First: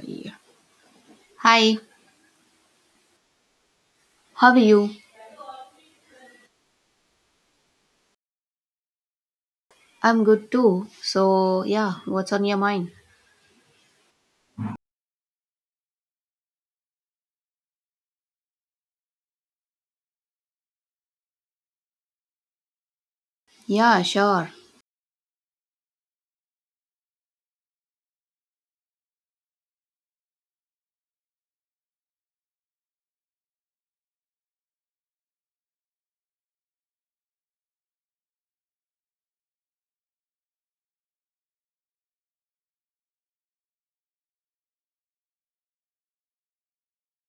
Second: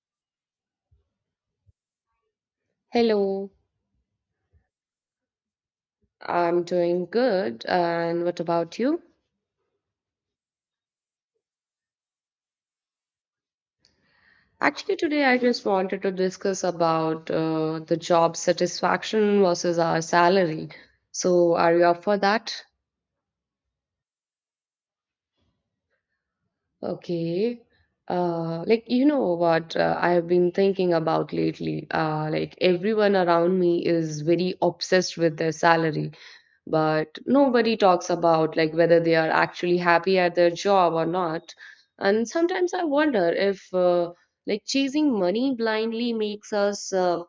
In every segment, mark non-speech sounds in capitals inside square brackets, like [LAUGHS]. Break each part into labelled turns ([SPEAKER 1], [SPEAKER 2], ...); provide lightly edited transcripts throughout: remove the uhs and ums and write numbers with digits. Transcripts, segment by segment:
[SPEAKER 1] Yeah. Hi,
[SPEAKER 2] Hello,
[SPEAKER 1] how are you?
[SPEAKER 2] I'm doing good. And what about you?
[SPEAKER 1] I'm good too. So, yeah, what's on your mind?
[SPEAKER 2] Actually, today I just wanted to discuss about the job satisfaction versus our salary. So, are you up for that?
[SPEAKER 1] Yeah, sure.
[SPEAKER 2] Okay. Like, you know what I have been thinking about lately? Like, everyone around me is very obsessed with their salary. But nobody talks about like whether they are actually happy at their job or not, and sometimes I wonder if like chasing money blindly makes us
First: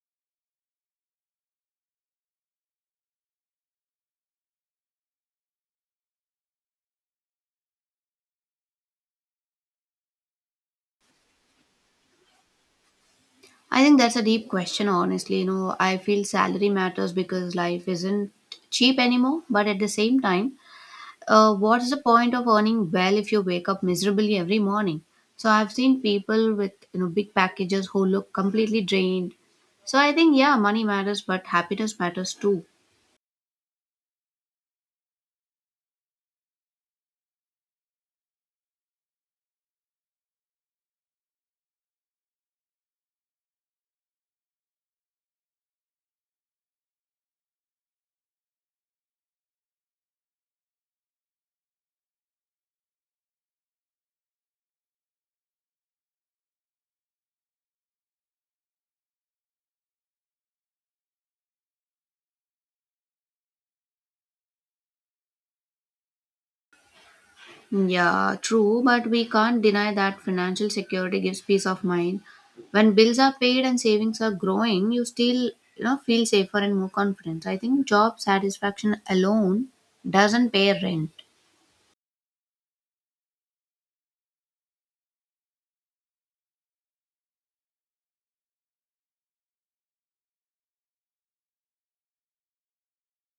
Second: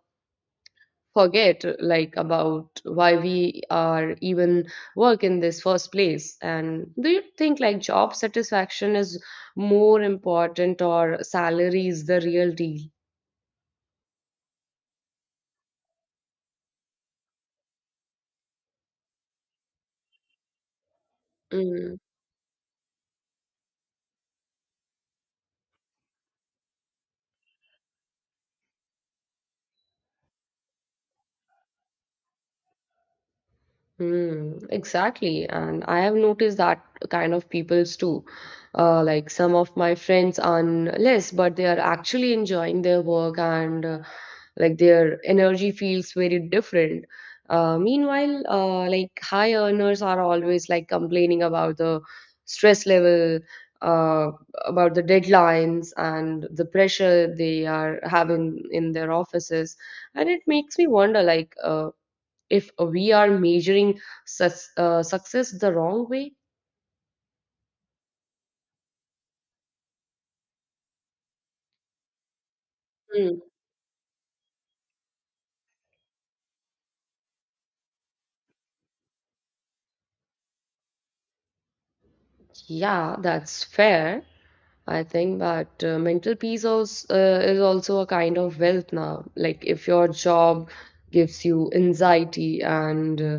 [SPEAKER 2] forget like about why we are even work in this first place. And do you think like job satisfaction is more important or salary is the real deal?
[SPEAKER 1] I think that's a deep question, honestly. You know, I feel salary matters because life isn't cheap anymore, but at the same time, what's
[SPEAKER 2] Mm.
[SPEAKER 1] the point of earning well if you wake up miserably every morning? So, I've seen people with, you know, big packages who look completely drained. So, I think, yeah, money matters, but happiness matters too.
[SPEAKER 2] Mm, exactly. And I have noticed that kind of peoples too. Like some of my friends on less, but they are actually enjoying their work, and like their energy feels very different. Meanwhile, like high earners are always like complaining about the stress level, uh, about the deadlines and the pressure they are having in their offices. And it makes me wonder like, if we are measuring sus success the wrong way.
[SPEAKER 1] Yeah, true, but we can't deny that financial security gives peace of mind. When bills are
[SPEAKER 2] Mm.
[SPEAKER 1] paid and savings are growing, you still you know feel safer and more confident. I think job satisfaction alone doesn't pay rent.
[SPEAKER 2] Yeah, that's fair. I think. But mental peace also, is also a kind of wealth now. Like if your job gives you anxiety and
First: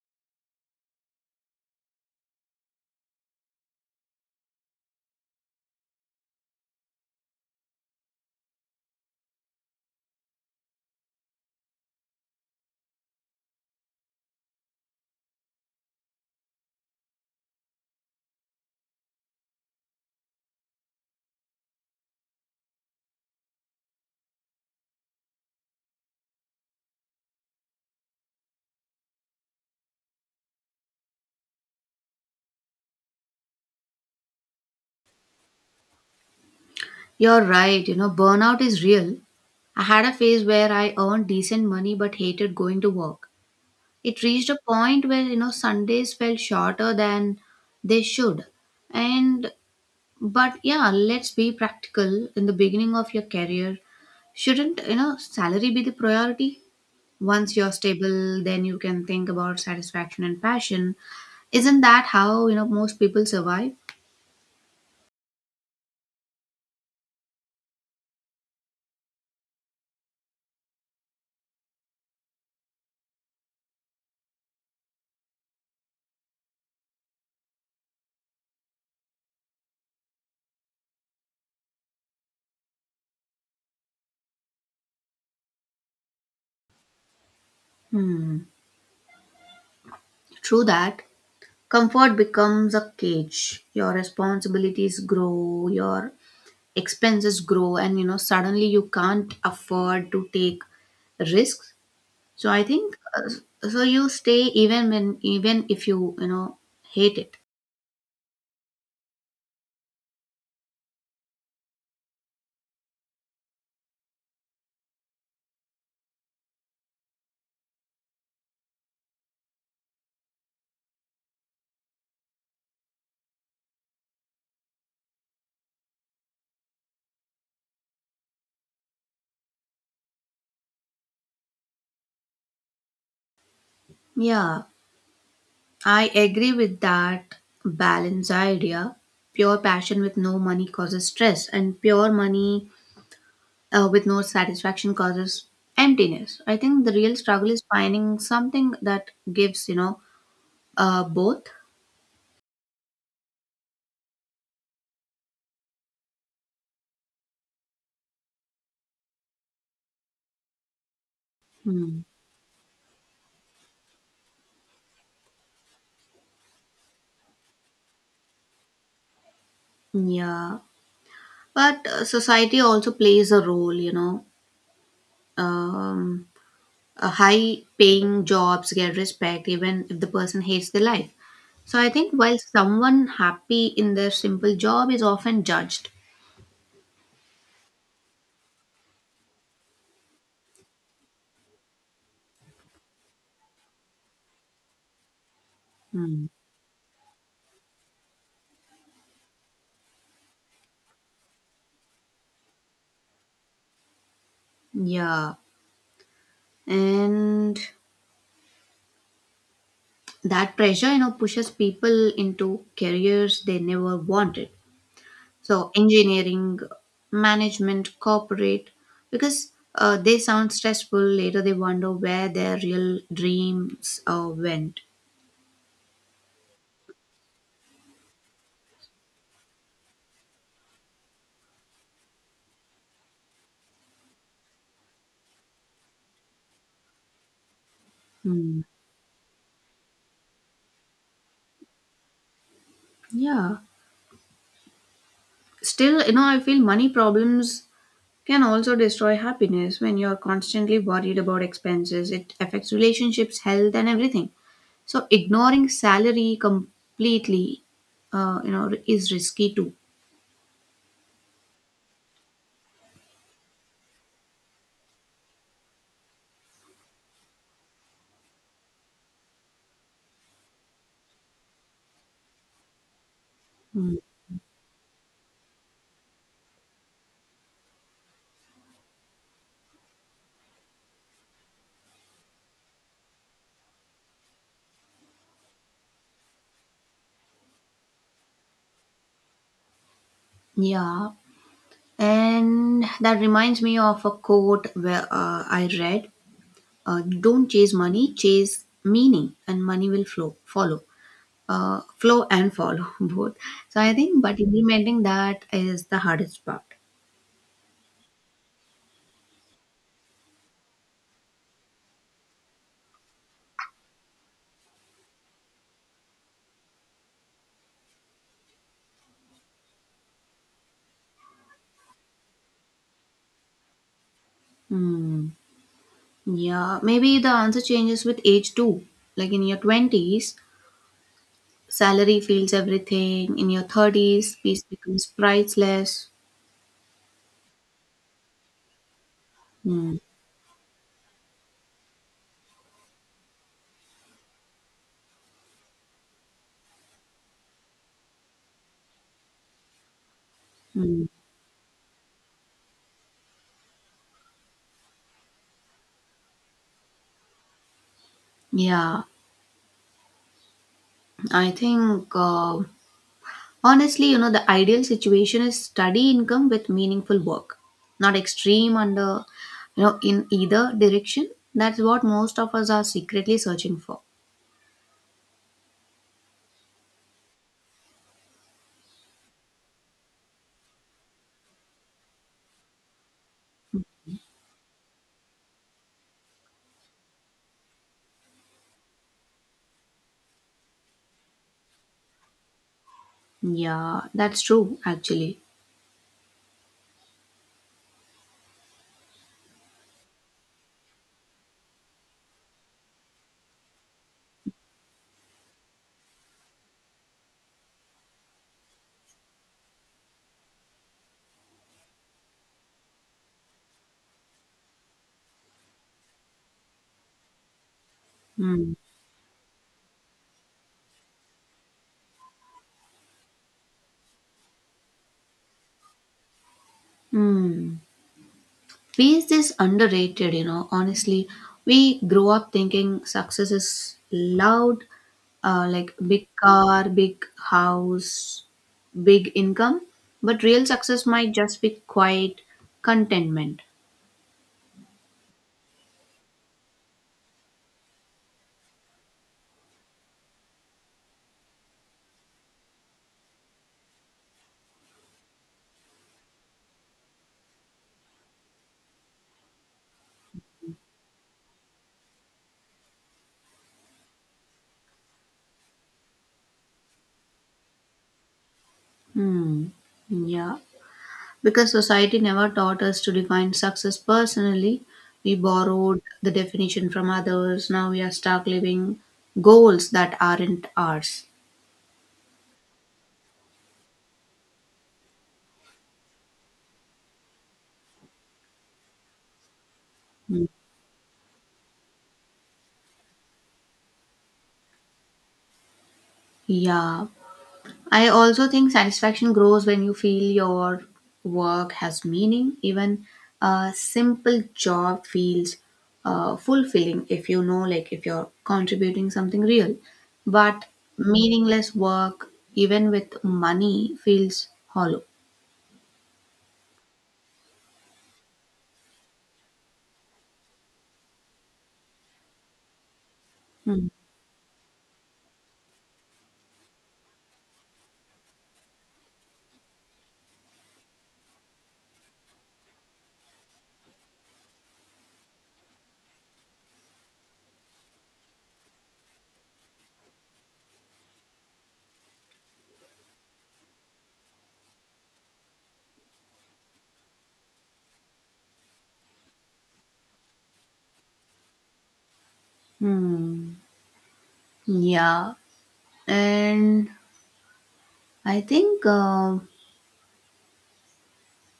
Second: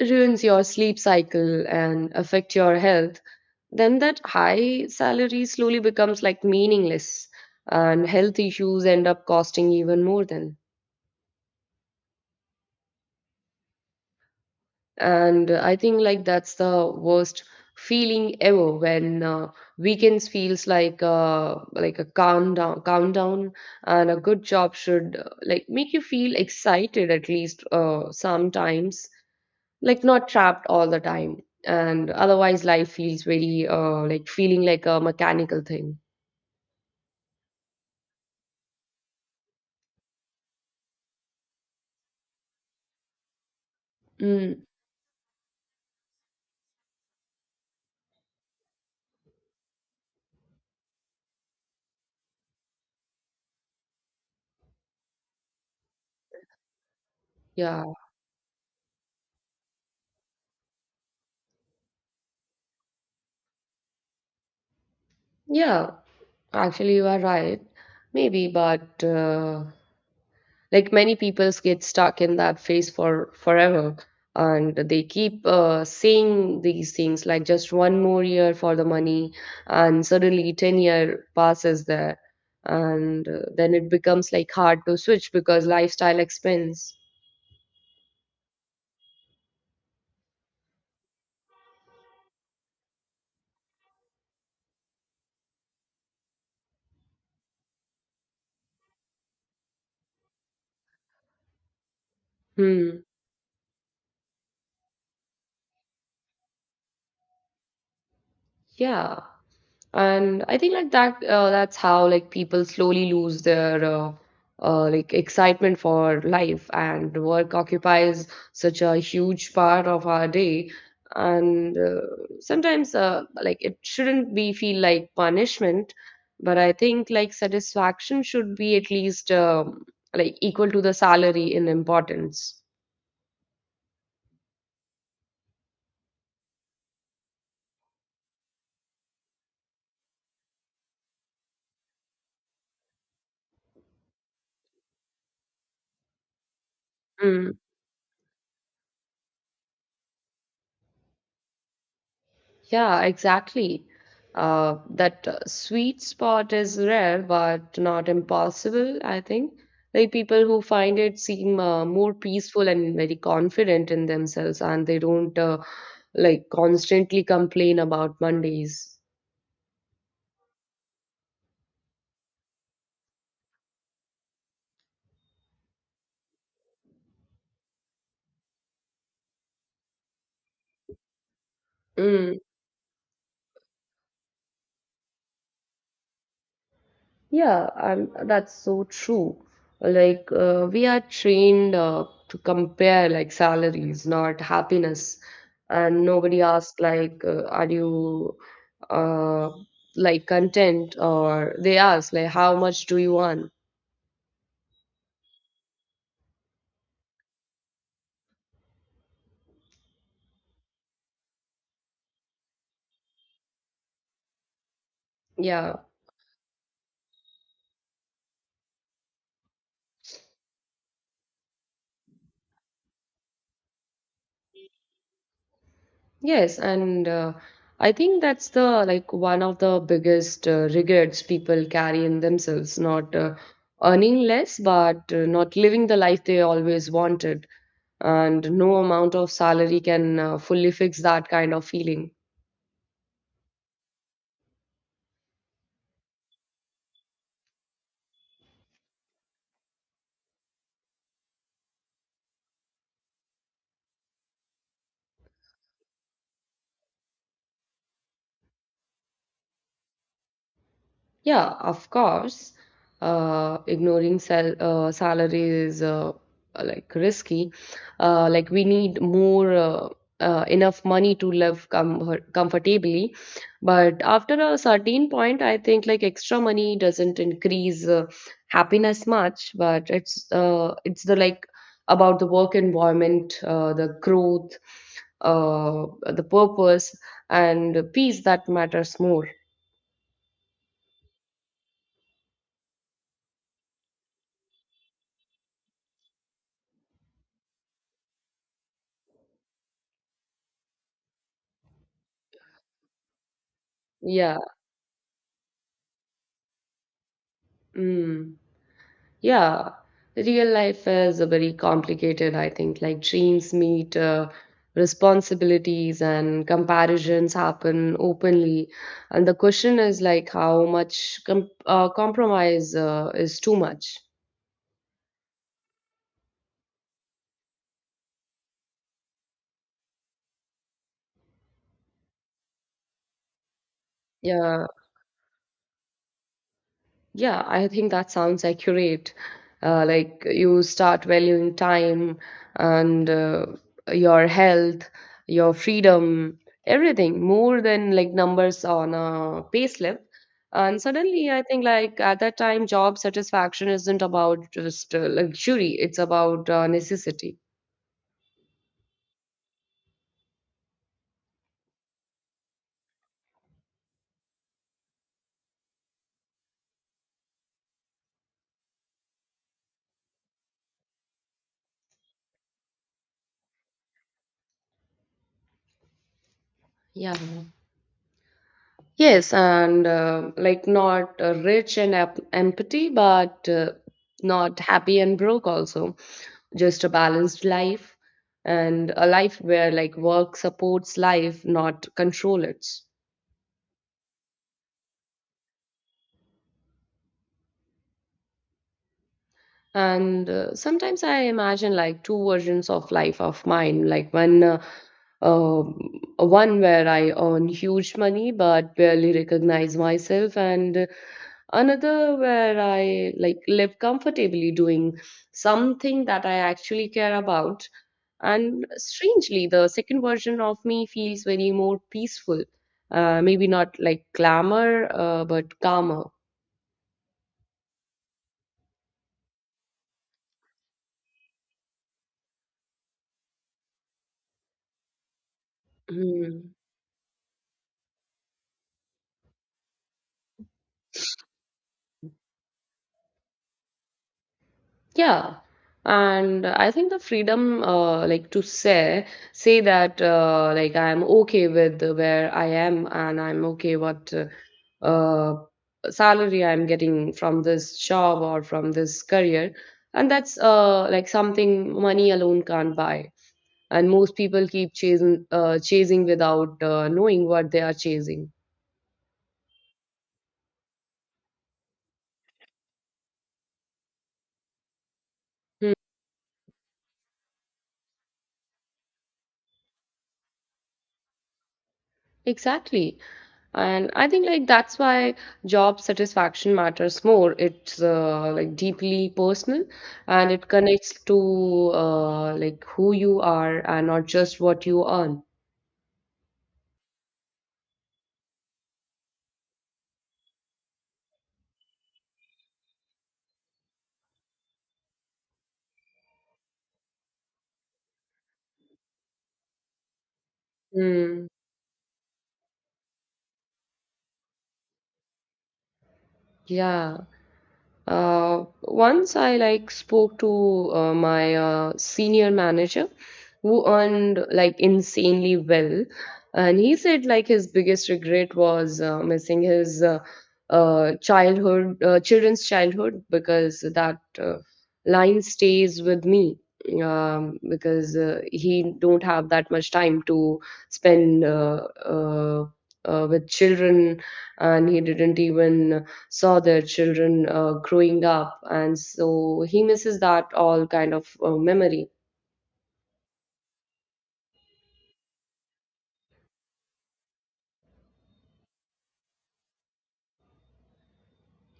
[SPEAKER 2] ruins your sleep cycle and affect your health, then that high salary slowly becomes like meaningless, and health issues end up costing even more than. And I think like that's the worst feeling ever when weekends feels like a countdown, and a good job should like make you feel excited at least sometimes, like not trapped all the time. And otherwise life feels very like feeling like a mechanical thing.
[SPEAKER 1] You're right, you know, burnout is real. I had a phase where I earned decent money but hated going to work. It reached a
[SPEAKER 2] Mm,
[SPEAKER 1] point where, you know, Sundays felt shorter than they should. And but yeah, let's be practical. In the beginning of your career, shouldn't, you know, salary be the priority? Once you're
[SPEAKER 2] yeah.
[SPEAKER 1] stable, then you can think about satisfaction and passion. Isn't that how, you know, most people survive?
[SPEAKER 2] Yeah, actually you are right. Maybe, but like many people get stuck in that phase for forever, and they keep saying these things like just one more year for the money. And suddenly 10-year passes there, and then it becomes like hard to switch because lifestyle expense.
[SPEAKER 1] Hmm, true that. Comfort becomes a cage. Your responsibilities grow, your expenses grow, and, you know, suddenly you can't afford to take risks. So I think,
[SPEAKER 2] Hmm.
[SPEAKER 1] so you stay even when, even if you, you know, hate it.
[SPEAKER 2] Yeah, and I think like that's how like people slowly lose their like excitement for life, and work occupies such a huge part of our day. And sometimes like it shouldn't be feel like punishment. But I think like satisfaction should be at least like equal to the salary in importance.
[SPEAKER 1] Yeah, I agree with that balance idea. Pure passion with no money causes stress, and pure money with no satisfaction causes emptiness. I think the real struggle
[SPEAKER 2] Hmm.
[SPEAKER 1] is finding something that gives, you know, both.
[SPEAKER 2] Yeah, exactly. That sweet spot is rare, but not impossible, I think. Like people who find it seem
[SPEAKER 1] Hmm.
[SPEAKER 2] more peaceful and very confident in themselves, and they don't like constantly complain about Mondays.
[SPEAKER 1] Yeah. But society also plays a role, you know. Um, High paying jobs get respect even if the person hates their life. So I think while
[SPEAKER 2] Mm.
[SPEAKER 1] someone happy in their simple job is often judged.
[SPEAKER 2] Yeah, and that's so true. Like, we are trained to compare like salaries, not happiness. And
[SPEAKER 1] Hmm.
[SPEAKER 2] nobody asks like, are you uh, like content? Or they ask like, how much do you want?
[SPEAKER 1] Yeah, and that pressure, you know, pushes people into careers they never wanted. So,
[SPEAKER 2] Yeah.
[SPEAKER 1] engineering, management, corporate, because they sound stressful. Later, they wonder where their real dreams went.
[SPEAKER 2] Yes, and I think that's the like one of the biggest regrets people carry in themselves, not earning less, but not living the life they always wanted. And
[SPEAKER 1] Hmm.
[SPEAKER 2] no amount of salary can fully fix that kind of feeling.
[SPEAKER 1] Yeah. Still, you know, I feel money problems can also destroy happiness when you're constantly worried about expenses. It affects relationships, health, and everything. So ignoring salary completely, you know, is risky too.
[SPEAKER 2] Yeah, of course. Ignoring salary is like risky. Like we need more enough money to live comfortably.
[SPEAKER 1] Mm.
[SPEAKER 2] But after a certain point, I think like extra money doesn't increase happiness much. But it's the like about the work environment, the growth, uh, the purpose, and peace that matters more.
[SPEAKER 1] Yeah, and that reminds me of a quote where I read, uh, "Don't chase money, chase meaning, and money will flow, follow, flow and follow [LAUGHS] both." So I think,
[SPEAKER 2] Yeah.
[SPEAKER 1] but implementing that is the hardest part.
[SPEAKER 2] Mm. Yeah, real life is a very complicated, I think. Like dreams meet responsibilities, and comparisons happen openly. And the question is like how much compromise is too much.
[SPEAKER 1] Hmm. Yeah, maybe the answer changes with age too. Like in your 20s, salary feels everything. In your 30s, peace
[SPEAKER 2] Yeah.
[SPEAKER 1] becomes priceless.
[SPEAKER 2] Yeah, I think that sounds accurate.
[SPEAKER 1] Hmm.
[SPEAKER 2] Like you start valuing time and your health, your freedom, everything more than like numbers on a payslip. And
[SPEAKER 1] Hmm.
[SPEAKER 2] suddenly, I think like at that time, job satisfaction isn't about just luxury; it's about necessity.
[SPEAKER 1] Yeah, I think honestly, you know, the ideal situation is steady income with meaningful work, not extreme under, you know, in either direction. That's what most of us are secretly searching for.
[SPEAKER 2] Yeah. Yes, and like not rich and empty, but not happy and broke also. Just a balanced life, and a life where like work supports life, not control it.
[SPEAKER 1] Yeah, that's true, actually.
[SPEAKER 2] And sometimes I imagine like two versions of life of mine, like um, one where I earn huge money but barely recognize myself, and another where I like live comfortably doing something that I actually care about. And
[SPEAKER 1] Hmm.
[SPEAKER 2] strangely, the second version of me feels very more peaceful. Maybe not like glamour, but calmer.
[SPEAKER 1] Hmm. Peace is underrated, you know, honestly. We grow up thinking success is loud, like big
[SPEAKER 2] Hmm.
[SPEAKER 1] car, big house, big income, but real success might just be quiet contentment.
[SPEAKER 2] Yeah, and I think the freedom, like to say that, like I'm okay with where I am, and I'm okay what uh, salary I'm getting from this job or from this career. And that's like something money alone can't buy. And most people keep chasing without knowing what they are chasing.
[SPEAKER 1] Hmm. Yeah. Because society never taught us to define success personally, we
[SPEAKER 2] Hmm.
[SPEAKER 1] borrowed the definition from others. Now we are stuck living goals that aren't ours.
[SPEAKER 2] Exactly. And I think like that's why job satisfaction matters more. It's like deeply personal, and it connects to like who you are and not just what you earn.
[SPEAKER 1] Yeah. I also think satisfaction grows when you feel your work has meaning. Even a simple job feels fulfilling if you know, like, if you're contributing something real. But
[SPEAKER 2] Mm.
[SPEAKER 1] meaningless work, even with money, feels hollow.
[SPEAKER 2] Yeah. Once I like spoke to my senior manager who
[SPEAKER 1] Hmm.
[SPEAKER 2] earned like insanely well, and he said like his biggest regret was missing his children's childhood, because that line stays with me. Because he don't have that much time to spend with children, and he didn't even saw their children growing up, and so he misses that all kind of memory.
[SPEAKER 1] Hmm. Yeah. And I think.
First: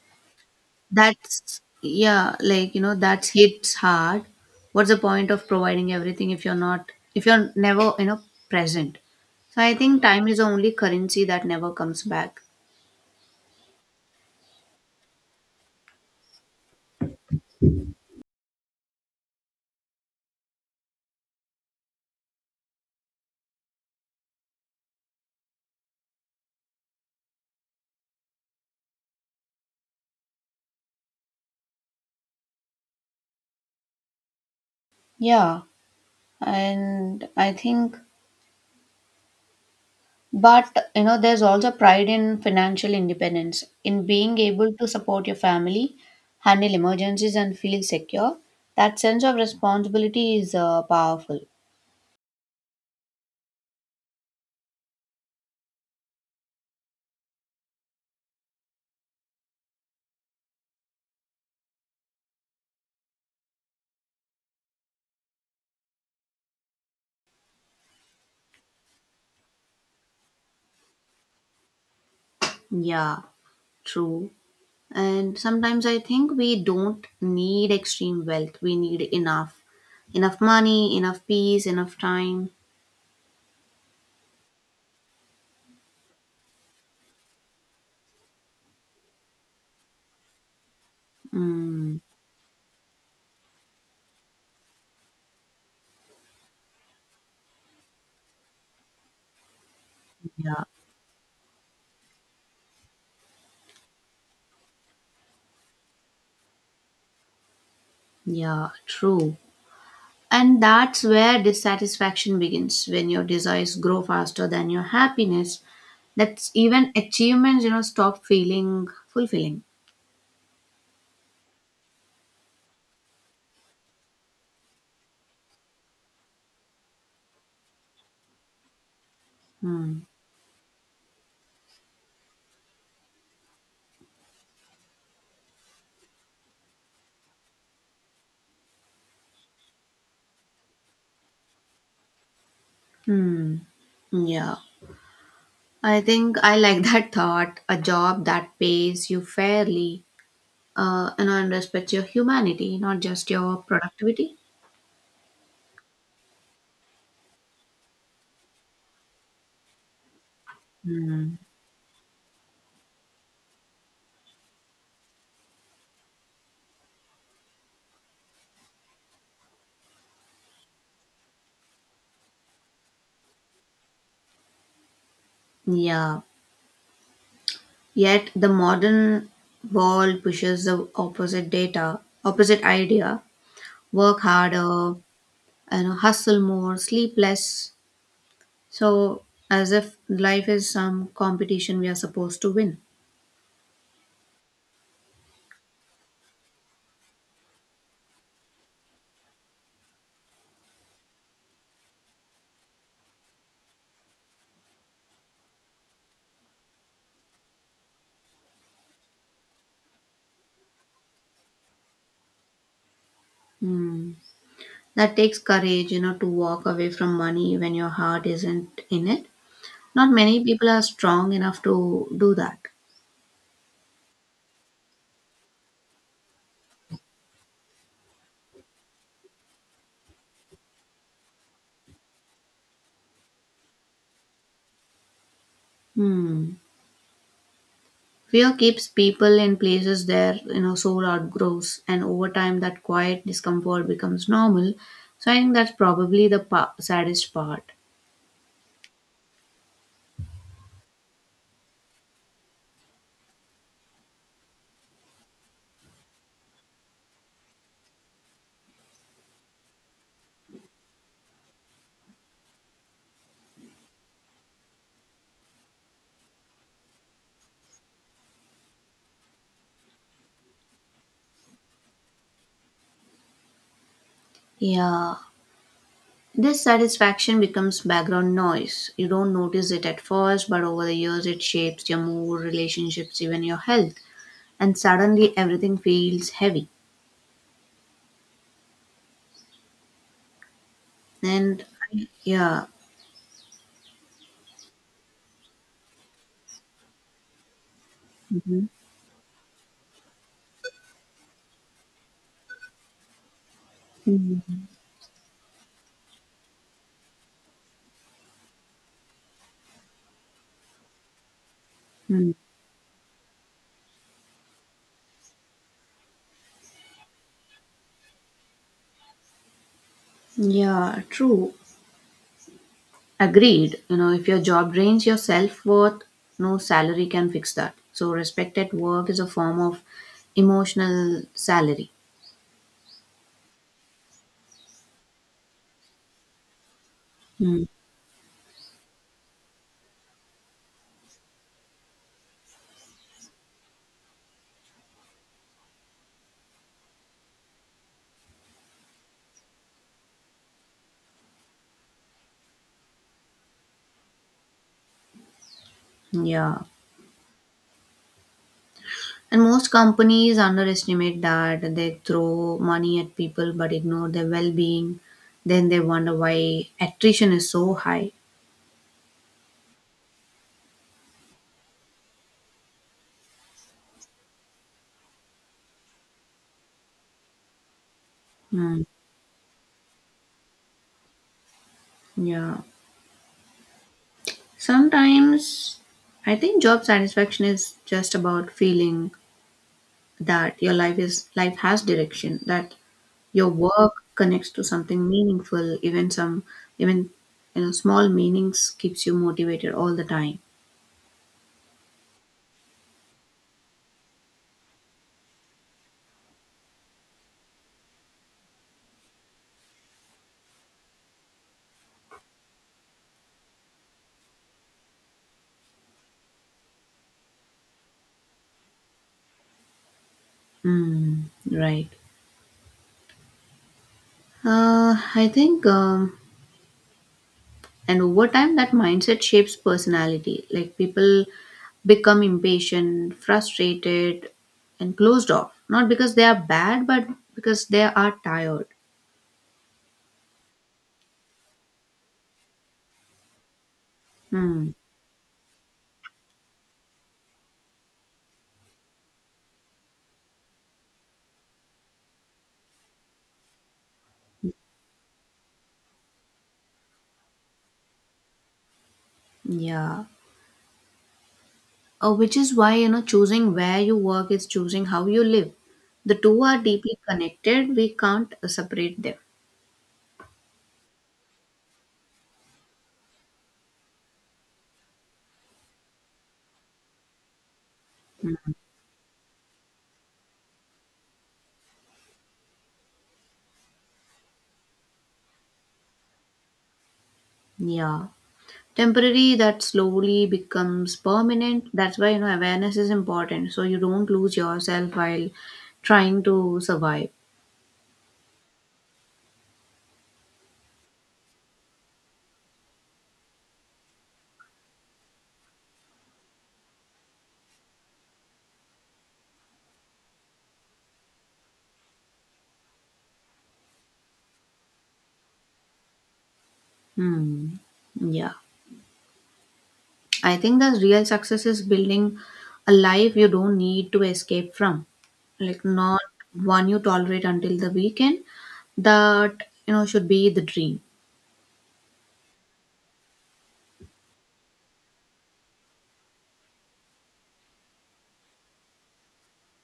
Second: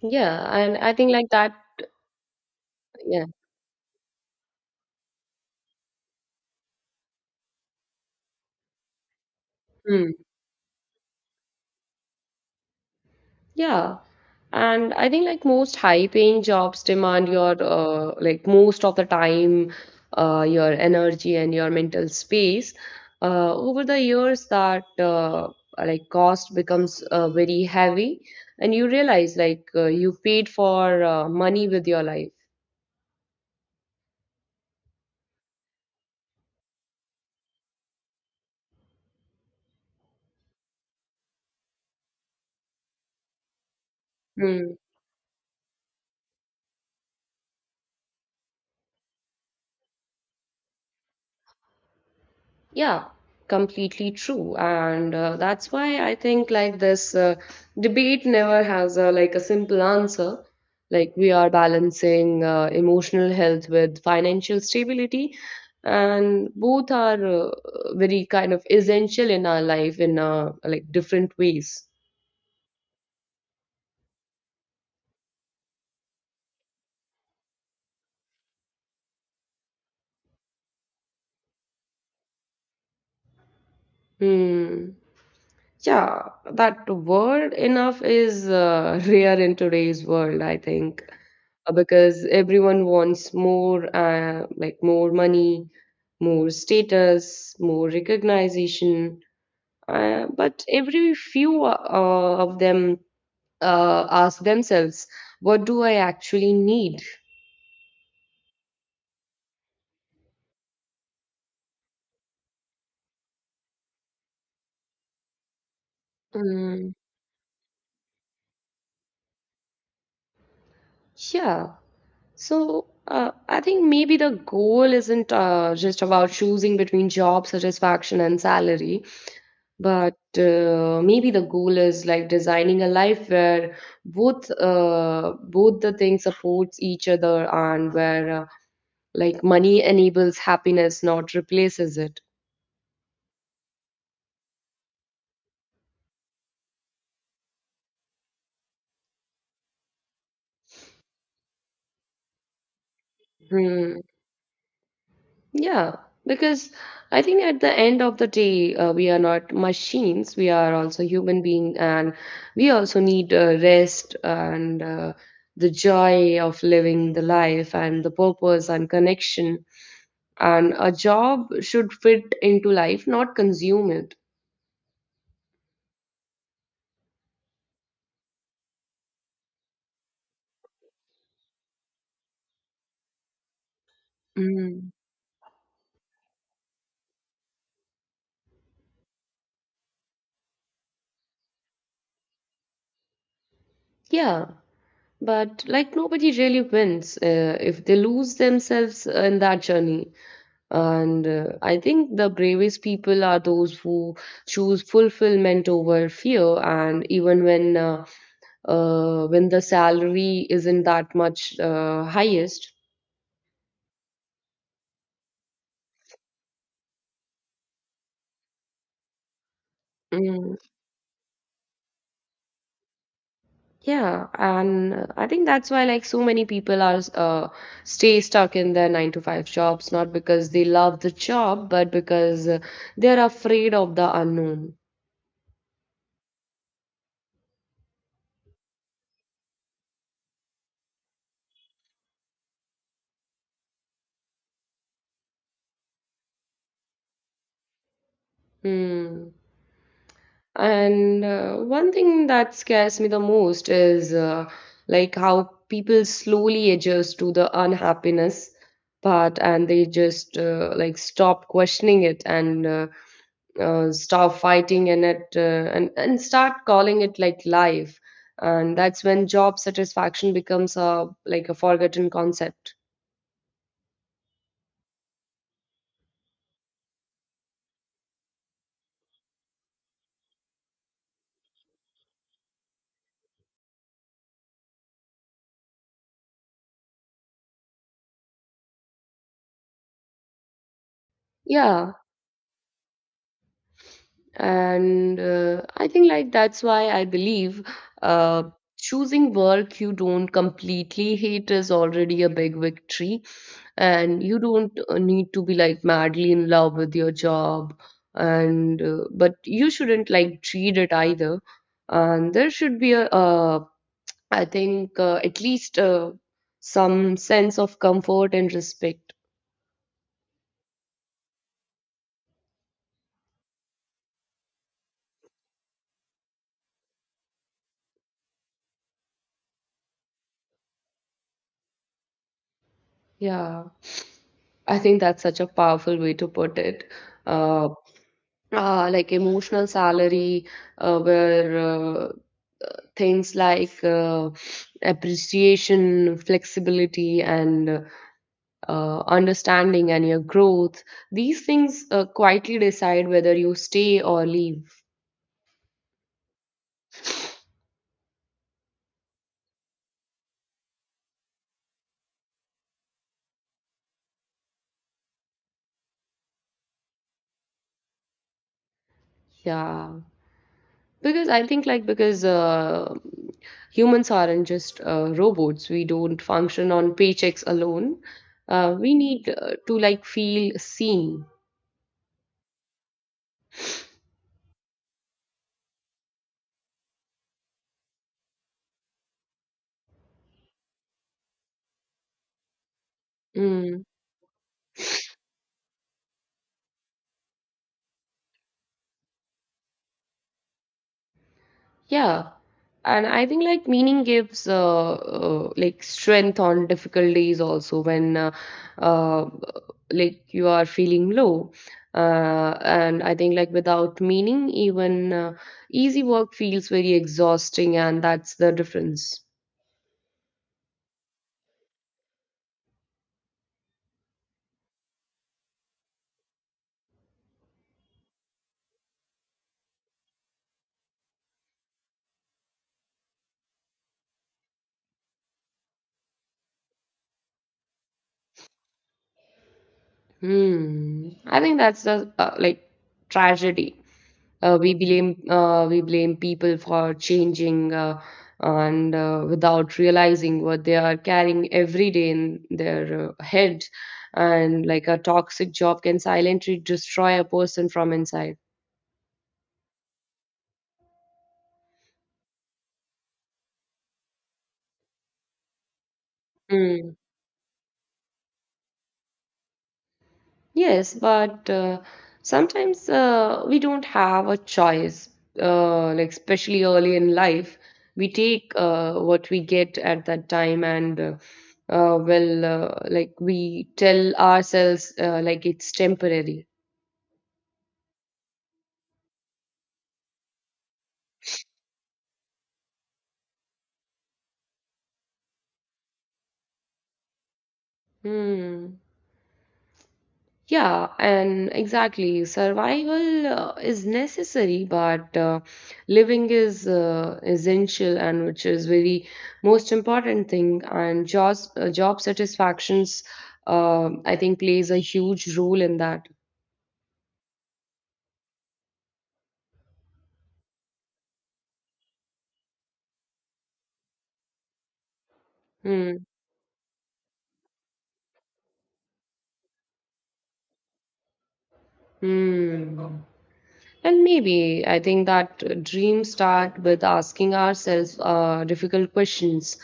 [SPEAKER 2] Yeah, and I think like that.
[SPEAKER 1] That's yeah, like you know, that
[SPEAKER 2] Yeah.
[SPEAKER 1] hits hard. What's the point of providing everything if you're not, if you're never, you know, present? So I think
[SPEAKER 2] Hmm.
[SPEAKER 1] time is the only currency that never comes back.
[SPEAKER 2] Yeah, and I think like most high paying jobs demand your like most of the time, your energy and your mental space over the years. That like cost becomes very heavy, and you realize like you paid for money with your life.
[SPEAKER 1] Yeah, and I think, but you know, there's also pride in financial independence, in being able
[SPEAKER 2] Hmm.
[SPEAKER 1] to support your family, handle emergencies, and feel secure. That sense of responsibility is powerful.
[SPEAKER 2] Yeah, completely true. And that's why I think like this debate never has a like a simple answer. Like we are balancing emotional health with financial stability, and both are very kind of essential in our life in like different ways.
[SPEAKER 1] Yeah, true. And sometimes I think we don't need extreme wealth. We need enough, enough money, enough peace, enough time.
[SPEAKER 2] Hmm. Yeah, that word enough is [LAUGHS] rare in today's world, I think,
[SPEAKER 1] Mm,
[SPEAKER 2] because everyone wants more, like more money, more status, more recognition. But
[SPEAKER 1] yeah.
[SPEAKER 2] every few of them ask themselves, what do I actually need?
[SPEAKER 1] Yeah, true. And that's where dissatisfaction begins, when your desires grow faster than your happiness. That's even
[SPEAKER 2] Mm,
[SPEAKER 1] achievements, you know, stop feeling fulfilling.
[SPEAKER 2] yeah. So I think maybe the goal isn't just about choosing between job satisfaction and salary.
[SPEAKER 1] Hmm.
[SPEAKER 2] But maybe the goal is like designing a life where both the things supports each other, and where like money enables happiness, not replaces it.
[SPEAKER 1] Hmm. Yeah. I think I like [LAUGHS] that thought. A job that pays you fairly you know, and respects your humanity, not just your
[SPEAKER 2] Hmm.
[SPEAKER 1] productivity.
[SPEAKER 2] Yeah, because I think at the end of the day, we are not machines. We are also
[SPEAKER 1] Hmm.
[SPEAKER 2] human beings, and we also need rest and the joy of living the life and the purpose and connection. And a job should fit into life, not consume it.
[SPEAKER 1] Yeah. Yet the modern world pushes the opposite data, opposite idea. Work harder,
[SPEAKER 2] Mm.
[SPEAKER 1] you know, hustle more, sleep less. So as if life is some competition we are supposed to win.
[SPEAKER 2] Yeah, but like nobody really wins if they lose themselves in that journey. And I think the bravest people are those who choose fulfillment over fear. And even when the salary isn't that much highest.
[SPEAKER 1] Hmm. That takes courage, you know, to walk away from money when your heart isn't in it. Not many people are strong enough to do that.
[SPEAKER 2] Yeah, and I think that's why like so many people are stay stuck in their nine to five jobs, not because they love the job, but because they're afraid of the unknown.
[SPEAKER 1] Hmm. Fear keeps people in places their, you know, soul outgrows, and over time that quiet discomfort becomes normal. So I think that's probably the saddest part.
[SPEAKER 2] Hmm. And one thing that scares me the most is like how people slowly adjust to the unhappiness part, and they just like stop questioning it, and stop fighting, and and start calling it like life. And that's when job satisfaction becomes a like a forgotten concept.
[SPEAKER 1] Yeah, this satisfaction becomes background noise. You don't notice it at first, but over the years it shapes your mood, relationships, even your health. And suddenly everything feels heavy. And
[SPEAKER 2] Yeah,
[SPEAKER 1] yeah.
[SPEAKER 2] and I think like that's why I believe uh,
[SPEAKER 1] Mhm.
[SPEAKER 2] choosing work you don't completely hate is already a big victory. And you
[SPEAKER 1] Mhm.
[SPEAKER 2] don't need to be like madly in love with your job. And but you shouldn't like treat it either.
[SPEAKER 1] Mm.
[SPEAKER 2] And there should be a, I think at least some sense of comfort and respect.
[SPEAKER 1] Yeah, true. Agreed. You know, if your job drains your self worth, no salary can fix that. So, respect at work is a form of emotional salary.
[SPEAKER 2] Yeah, I think that's such a powerful way to put it.
[SPEAKER 1] Mm.
[SPEAKER 2] Uh, like emotional salary, where things like appreciation, flexibility, and understanding and your growth, these things quietly decide whether you stay or leave.
[SPEAKER 1] Yeah. And most companies underestimate that. They throw money at people but ignore their well being. Then they wonder why attrition is so high.
[SPEAKER 2] Yeah. Because I think, like, because humans aren't just robots, we don't function on paychecks alone. Uh,
[SPEAKER 1] Mm.
[SPEAKER 2] we need to, like, feel seen.
[SPEAKER 1] Yeah. Sometimes I think job satisfaction is just about feeling that your life is, life has direction, that your
[SPEAKER 2] Mm,
[SPEAKER 1] work connects to something meaningful, even some, even, you know, small meanings keeps you motivated all the time.
[SPEAKER 2] yeah. And I think like meaning gives like strength on difficult days also when uh, like you are feeling low. And I think like without meaning, even easy work feels very exhausting, and that's the difference.
[SPEAKER 1] Mm, right. I think and over time that mindset shapes personality. Like people become impatient, frustrated, and closed off, not because they are bad but because they are tired.
[SPEAKER 2] Hmm. I think that's the like tragedy.
[SPEAKER 1] Hmm.
[SPEAKER 2] We blame we blame people for changing, and without realizing what they are carrying every day in their head, and like a toxic job can silently destroy a person from inside.
[SPEAKER 1] Yeah, which is why, you know, choosing where you work is choosing how you live. The two are
[SPEAKER 2] Hmm.
[SPEAKER 1] deeply connected. We can't separate them.
[SPEAKER 2] Yes, but sometimes we don't have a choice, like especially early in life. We take
[SPEAKER 1] Mm.
[SPEAKER 2] what we get at that time, and like we tell ourselves, like it's temporary.
[SPEAKER 1] Yeah, temporary that slowly becomes permanent. That's why, you know, awareness is important, so you don't lose yourself while trying to survive.
[SPEAKER 2] Hmm. Yeah, and exactly. Survival is necessary, but living is essential, and which is very most important thing. And jobs, job satisfactions, I think, plays a huge role in that.
[SPEAKER 1] Hmm. Yeah, I think the real success is building a life you don't need to escape from, like
[SPEAKER 2] Hmm.
[SPEAKER 1] not one you tolerate until the weekend. That, you know, should be the dream.
[SPEAKER 2] Hmm. And maybe I think that dreams start with asking ourselves difficult questions,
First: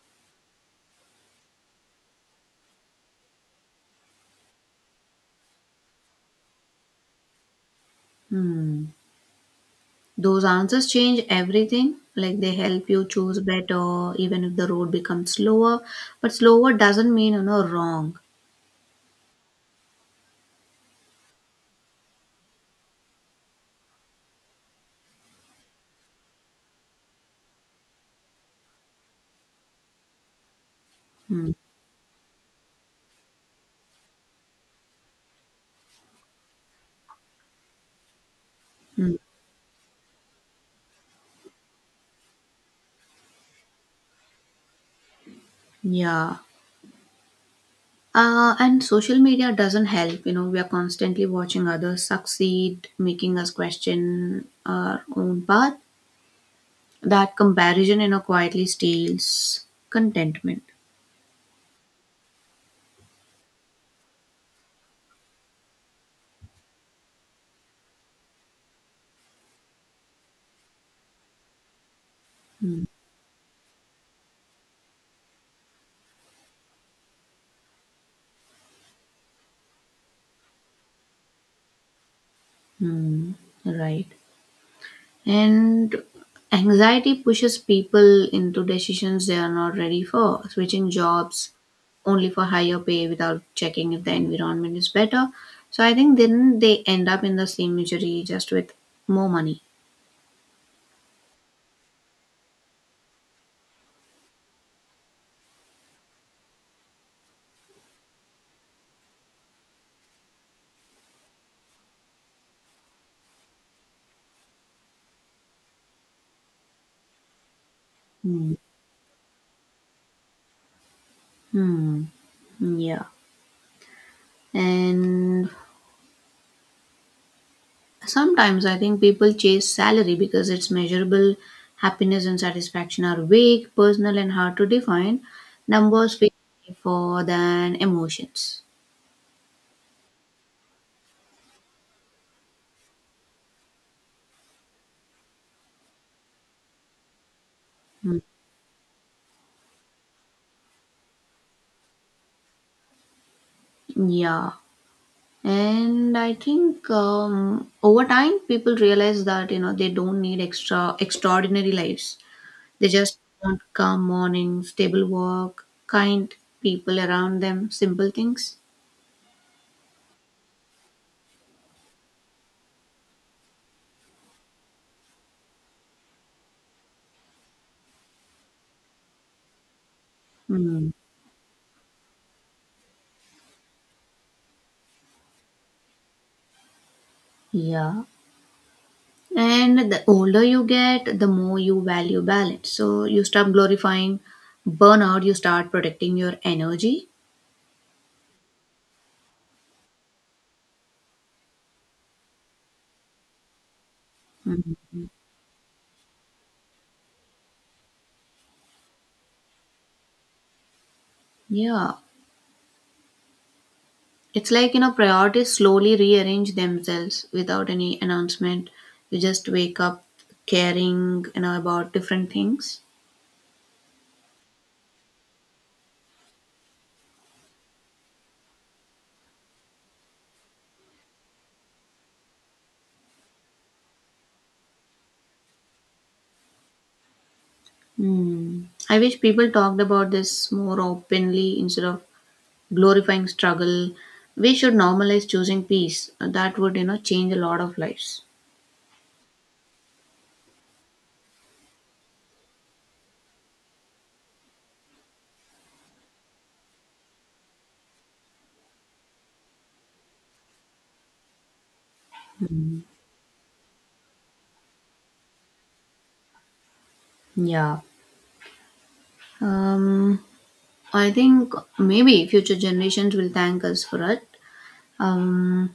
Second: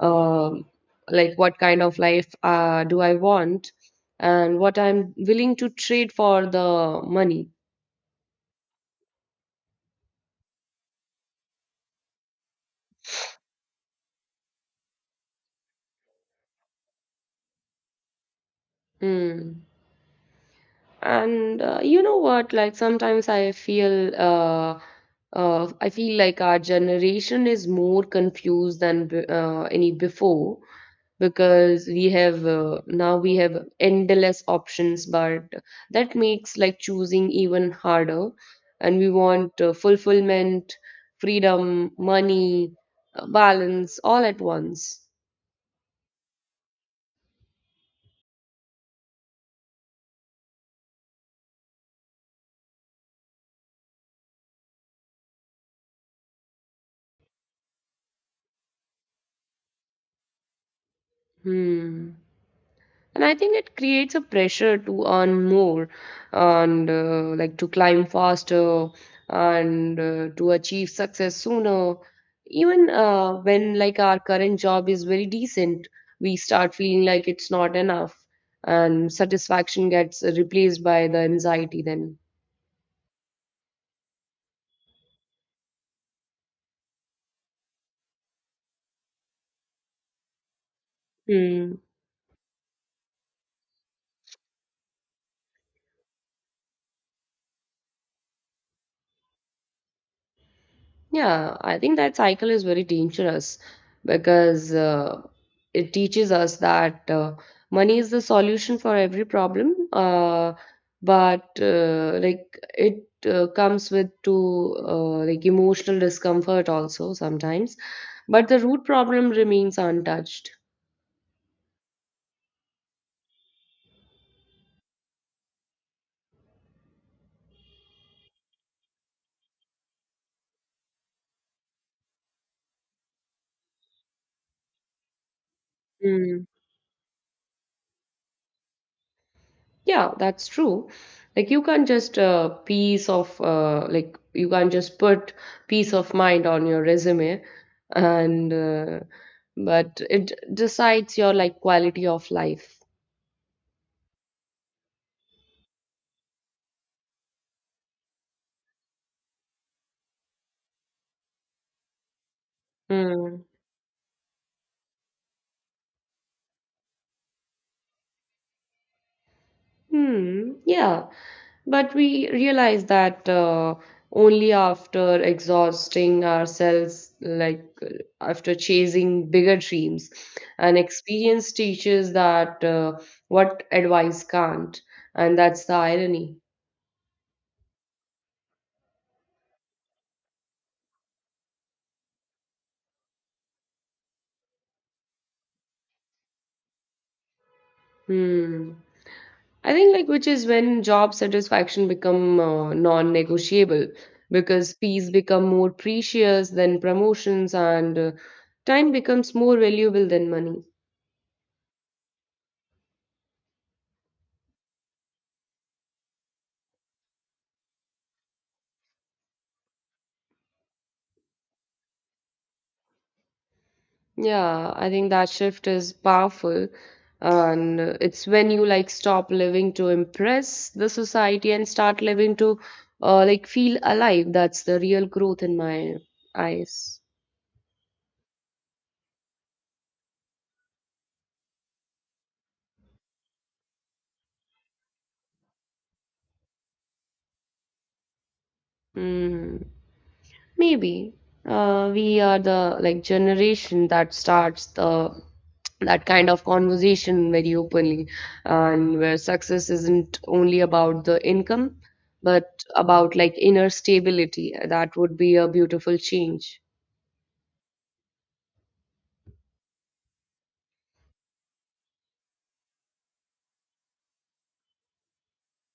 [SPEAKER 2] um, like what kind of life do I want, and what I'm willing to trade for the money.
[SPEAKER 1] Hmm. Those answers change everything. Like they help you choose better, even if the road becomes slower. But slower doesn't mean, you know, wrong.
[SPEAKER 2] Hmm. And you know what? Like sometimes I feel like our generation is more confused than any before
[SPEAKER 1] Hmm.
[SPEAKER 2] because we have now we have endless options, but that makes like choosing even harder. And we
[SPEAKER 1] Hmm.
[SPEAKER 2] want fulfillment, freedom, money, balance all at once.
[SPEAKER 1] Yeah. And social media doesn't help. You know, we are constantly watching others succeed, making us question our own path. That comparison, you know, quietly steals contentment.
[SPEAKER 2] Hmm. And I think it creates a pressure to earn more and like to climb faster and to achieve success sooner, even when like our current job is very decent, we start feeling like it's not enough, and satisfaction gets replaced by the anxiety then.
[SPEAKER 1] Hmm. Right. And anxiety pushes people into decisions they are not ready for, switching jobs
[SPEAKER 2] Hmm.
[SPEAKER 1] only for higher pay without checking if the environment is better. So I think then they end up in the same misery just with more money.
[SPEAKER 2] Yeah, I think that cycle is very dangerous because it teaches us that money is the solution for every problem, but like it comes with to like emotional discomfort also sometimes, but
[SPEAKER 1] Hmm.
[SPEAKER 2] the root problem remains untouched.
[SPEAKER 1] Hmm. Yeah. And sometimes I think people chase salary because it's measurable. Happiness and satisfaction are vague, personal, and hard to define. Numbers feel for than emotions.
[SPEAKER 2] Yeah, that's true. Like you can't just piece of like you can't just put peace of mind on your resume,
[SPEAKER 1] Hmm.
[SPEAKER 2] and but it decides your like quality of life.
[SPEAKER 1] Yeah, and I think over time people realize that, you know, they don't need extraordinary lives. They just
[SPEAKER 2] Hmm.
[SPEAKER 1] want calm mornings, stable work, kind people around them, simple things.
[SPEAKER 2] Hmm, yeah. But we realize that only after exhausting ourselves, after chasing bigger dreams. And
[SPEAKER 1] Mm,
[SPEAKER 2] experience teaches that what advice can't. And that's the irony.
[SPEAKER 1] yeah. And the older you get, the more you value balance. So you stop glorifying burnout, you start protecting your energy.
[SPEAKER 2] Hmm. I think like which is when job satisfaction become non-negotiable, because
[SPEAKER 1] Mm.
[SPEAKER 2] peace become more precious than promotions, and time becomes more valuable than money.
[SPEAKER 1] Yeah. It's like, you know, priorities slowly rearrange themselves without any announcement. You just wake up caring, you know, about different things.
[SPEAKER 2] Yeah, I think that shift is powerful. And it's when you like stop living to impress the society and start living to like feel alive. That's the real growth in my eyes.
[SPEAKER 1] Hmm. I wish people talked about this more openly instead of glorifying struggle. We should normalize choosing peace. That would, you know, change a lot of lives.
[SPEAKER 2] Mm. Maybe we are the like generation that starts the that kind of conversation very openly, and where success isn't only about the income, but about like inner stability. That would be a beautiful change.
[SPEAKER 1] Yeah. Um, I think maybe future generations will thank us for it. Um,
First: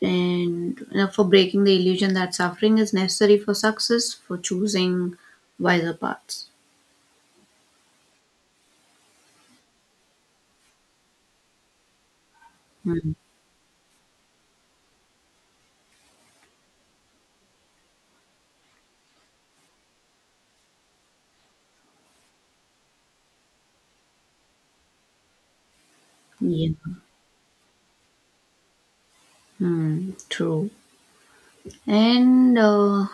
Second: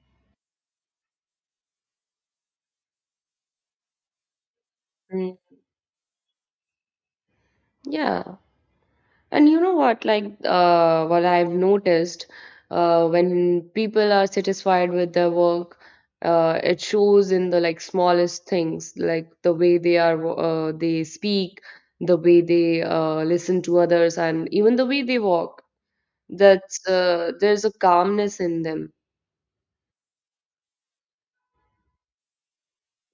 [SPEAKER 1] and For breaking the illusion that suffering is necessary for success, for choosing
[SPEAKER 2] Mm.
[SPEAKER 1] wiser paths.
[SPEAKER 2] Yeah. And you know what, like, what I've noticed,
[SPEAKER 1] Hmm.
[SPEAKER 2] when people are satisfied with their work, it shows in the like smallest things, like the way they speak, the way they listen to others, and even the way they walk.
[SPEAKER 1] Yeah.
[SPEAKER 2] That's There's a calmness in them.
[SPEAKER 1] Hmm. True. And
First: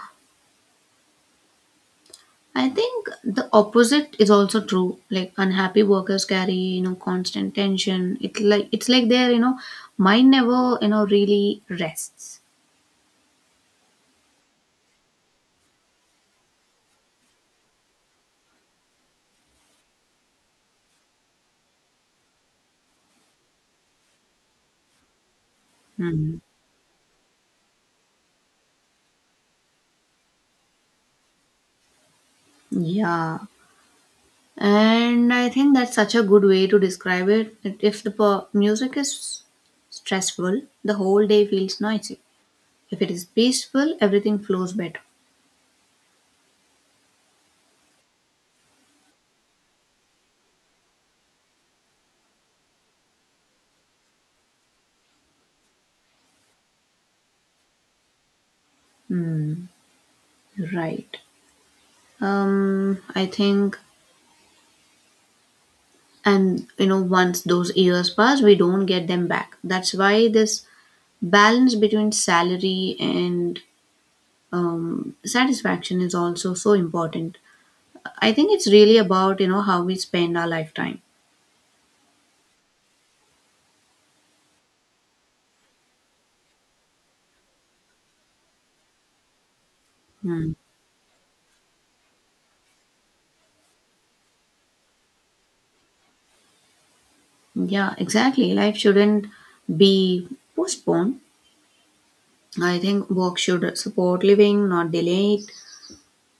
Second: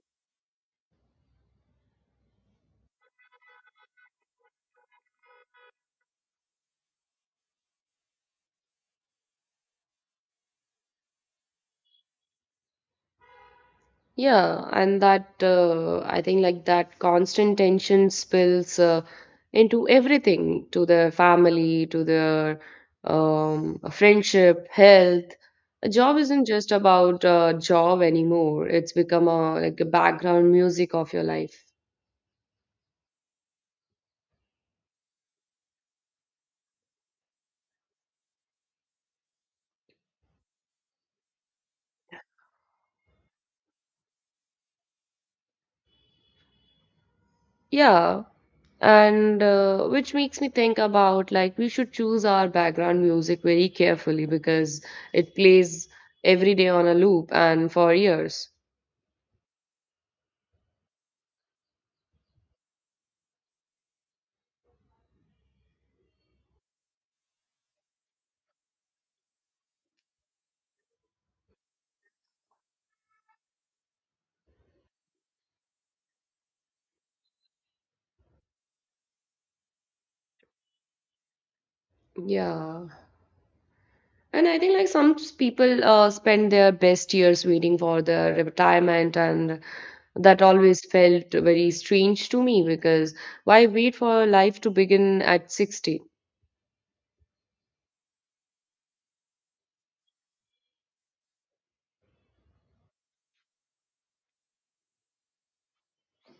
[SPEAKER 1] I think the opposite is also true. Like unhappy workers carry, you know, constant tension. It, like it's like their, you know, mind never, you know, really rests.
[SPEAKER 2] Yeah, and that I think like that constant tension spills into everything, to their family, to their friendship, health. A job
[SPEAKER 1] Hmm.
[SPEAKER 2] isn't just about a job anymore. It's become a like a background music of your life.
[SPEAKER 1] Yeah. And I think that's such a good way to describe it. That if the music is stressful, the whole day feels noisy. If it is peaceful, everything flows better.
[SPEAKER 2] Yeah, and which makes me think about like we should choose our background music very carefully, because it plays every day on a loop and for years.
[SPEAKER 1] Right. I think, and you know, once those years pass, we don't get them back. That's why this balance between salary and satisfaction is also so important. I think it's really about, you know, how we spend our lifetime.
[SPEAKER 2] Yeah. And I think like people spend their best years waiting for their retirement, and that
[SPEAKER 1] Hmm.
[SPEAKER 2] always felt very strange to me, because why wait for life to begin at 60?
[SPEAKER 1] Yeah, exactly. Life shouldn't be postponed. I think work should support living, not delay it.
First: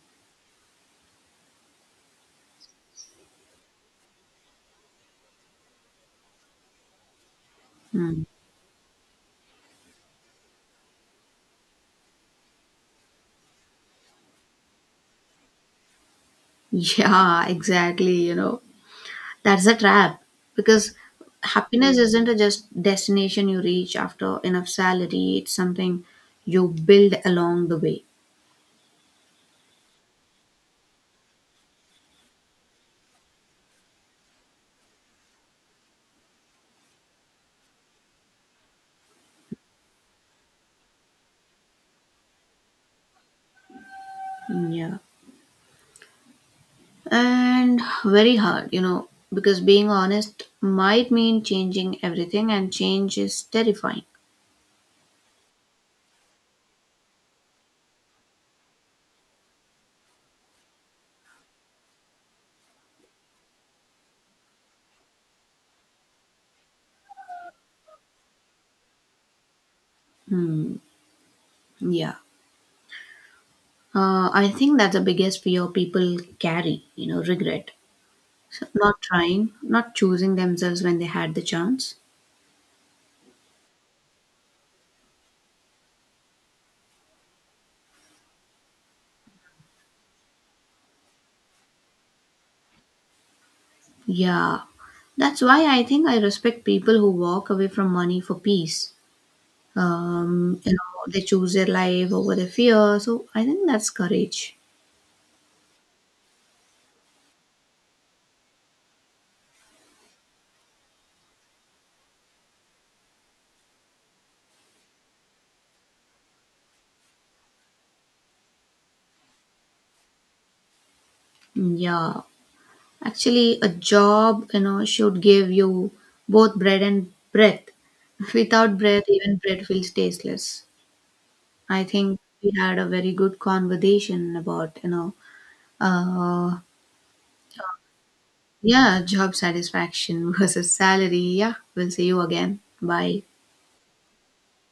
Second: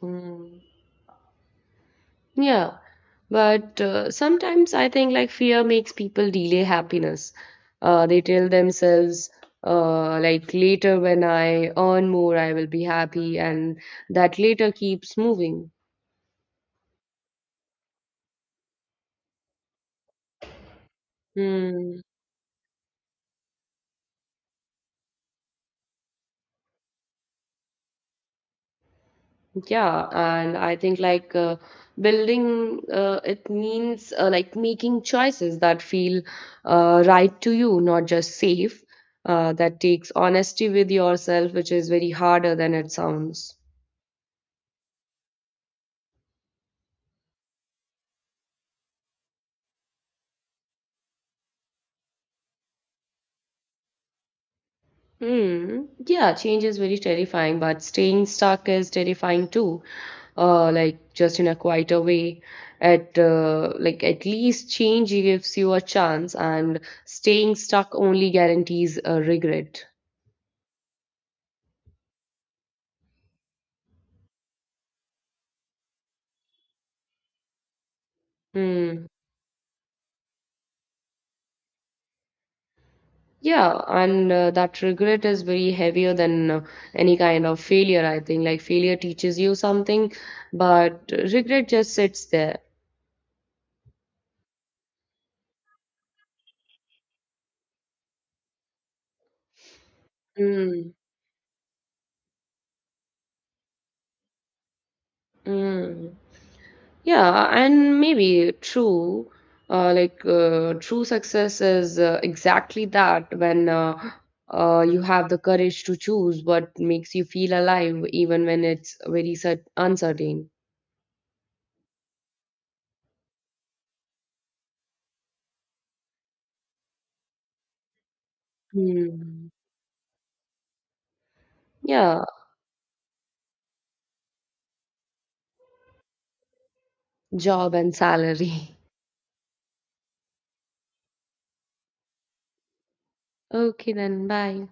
[SPEAKER 2] Mm. Yeah, but sometimes I think like fear makes people delay happiness. They
[SPEAKER 1] Mm.
[SPEAKER 2] tell themselves like later when I earn more, I will be happy, and that later keeps moving.
[SPEAKER 1] [LAUGHS] Yeah, exactly. You know, that's a trap because happiness
[SPEAKER 2] Hmm.
[SPEAKER 1] isn't a just destination you reach after enough salary, it's something you build along the way.
[SPEAKER 2] Yeah, and I think like building it means like making choices that feel right to you, not just safe. That takes honesty with yourself, which is very harder than it sounds.
[SPEAKER 1] Yeah. And very hard, you know, because being honest might mean changing everything, and change is terrifying.
[SPEAKER 2] Hmm. Yeah, change is very terrifying, but staying stuck is terrifying too. Like just in a quieter way. At Like at least change gives you a chance, and staying stuck only guarantees a regret.
[SPEAKER 1] Hmm. Yeah. I think that's the biggest fear people carry, you know, regret. So not
[SPEAKER 2] Hmm.
[SPEAKER 1] trying, not choosing themselves when they had the chance.
[SPEAKER 2] Yeah, and that regret is very heavier than any kind of failure, I think. Like failure teaches you something, but regret just sits there.
[SPEAKER 1] Yeah, that's why I think I respect people who walk away from money for peace. You
[SPEAKER 2] Mm,
[SPEAKER 1] know, they choose their life over their fear. So I think that's courage.
[SPEAKER 2] mm. Yeah, and maybe true, true success is exactly that, when you have the courage to choose what makes you feel alive, even when it's very cer uncertain.
[SPEAKER 1] Yeah, actually, a job, you know, should give you both bread and breath. [LAUGHS] Without breath, even
[SPEAKER 2] Mm.
[SPEAKER 1] bread feels tasteless. I think
[SPEAKER 2] Yeah,
[SPEAKER 1] we had a very good conversation about, you know, uh,
[SPEAKER 2] job and salary. [LAUGHS]
[SPEAKER 1] yeah, job satisfaction [LAUGHS] versus salary. Yeah, we'll see you again. Bye.
[SPEAKER 2] Okay, then, bye.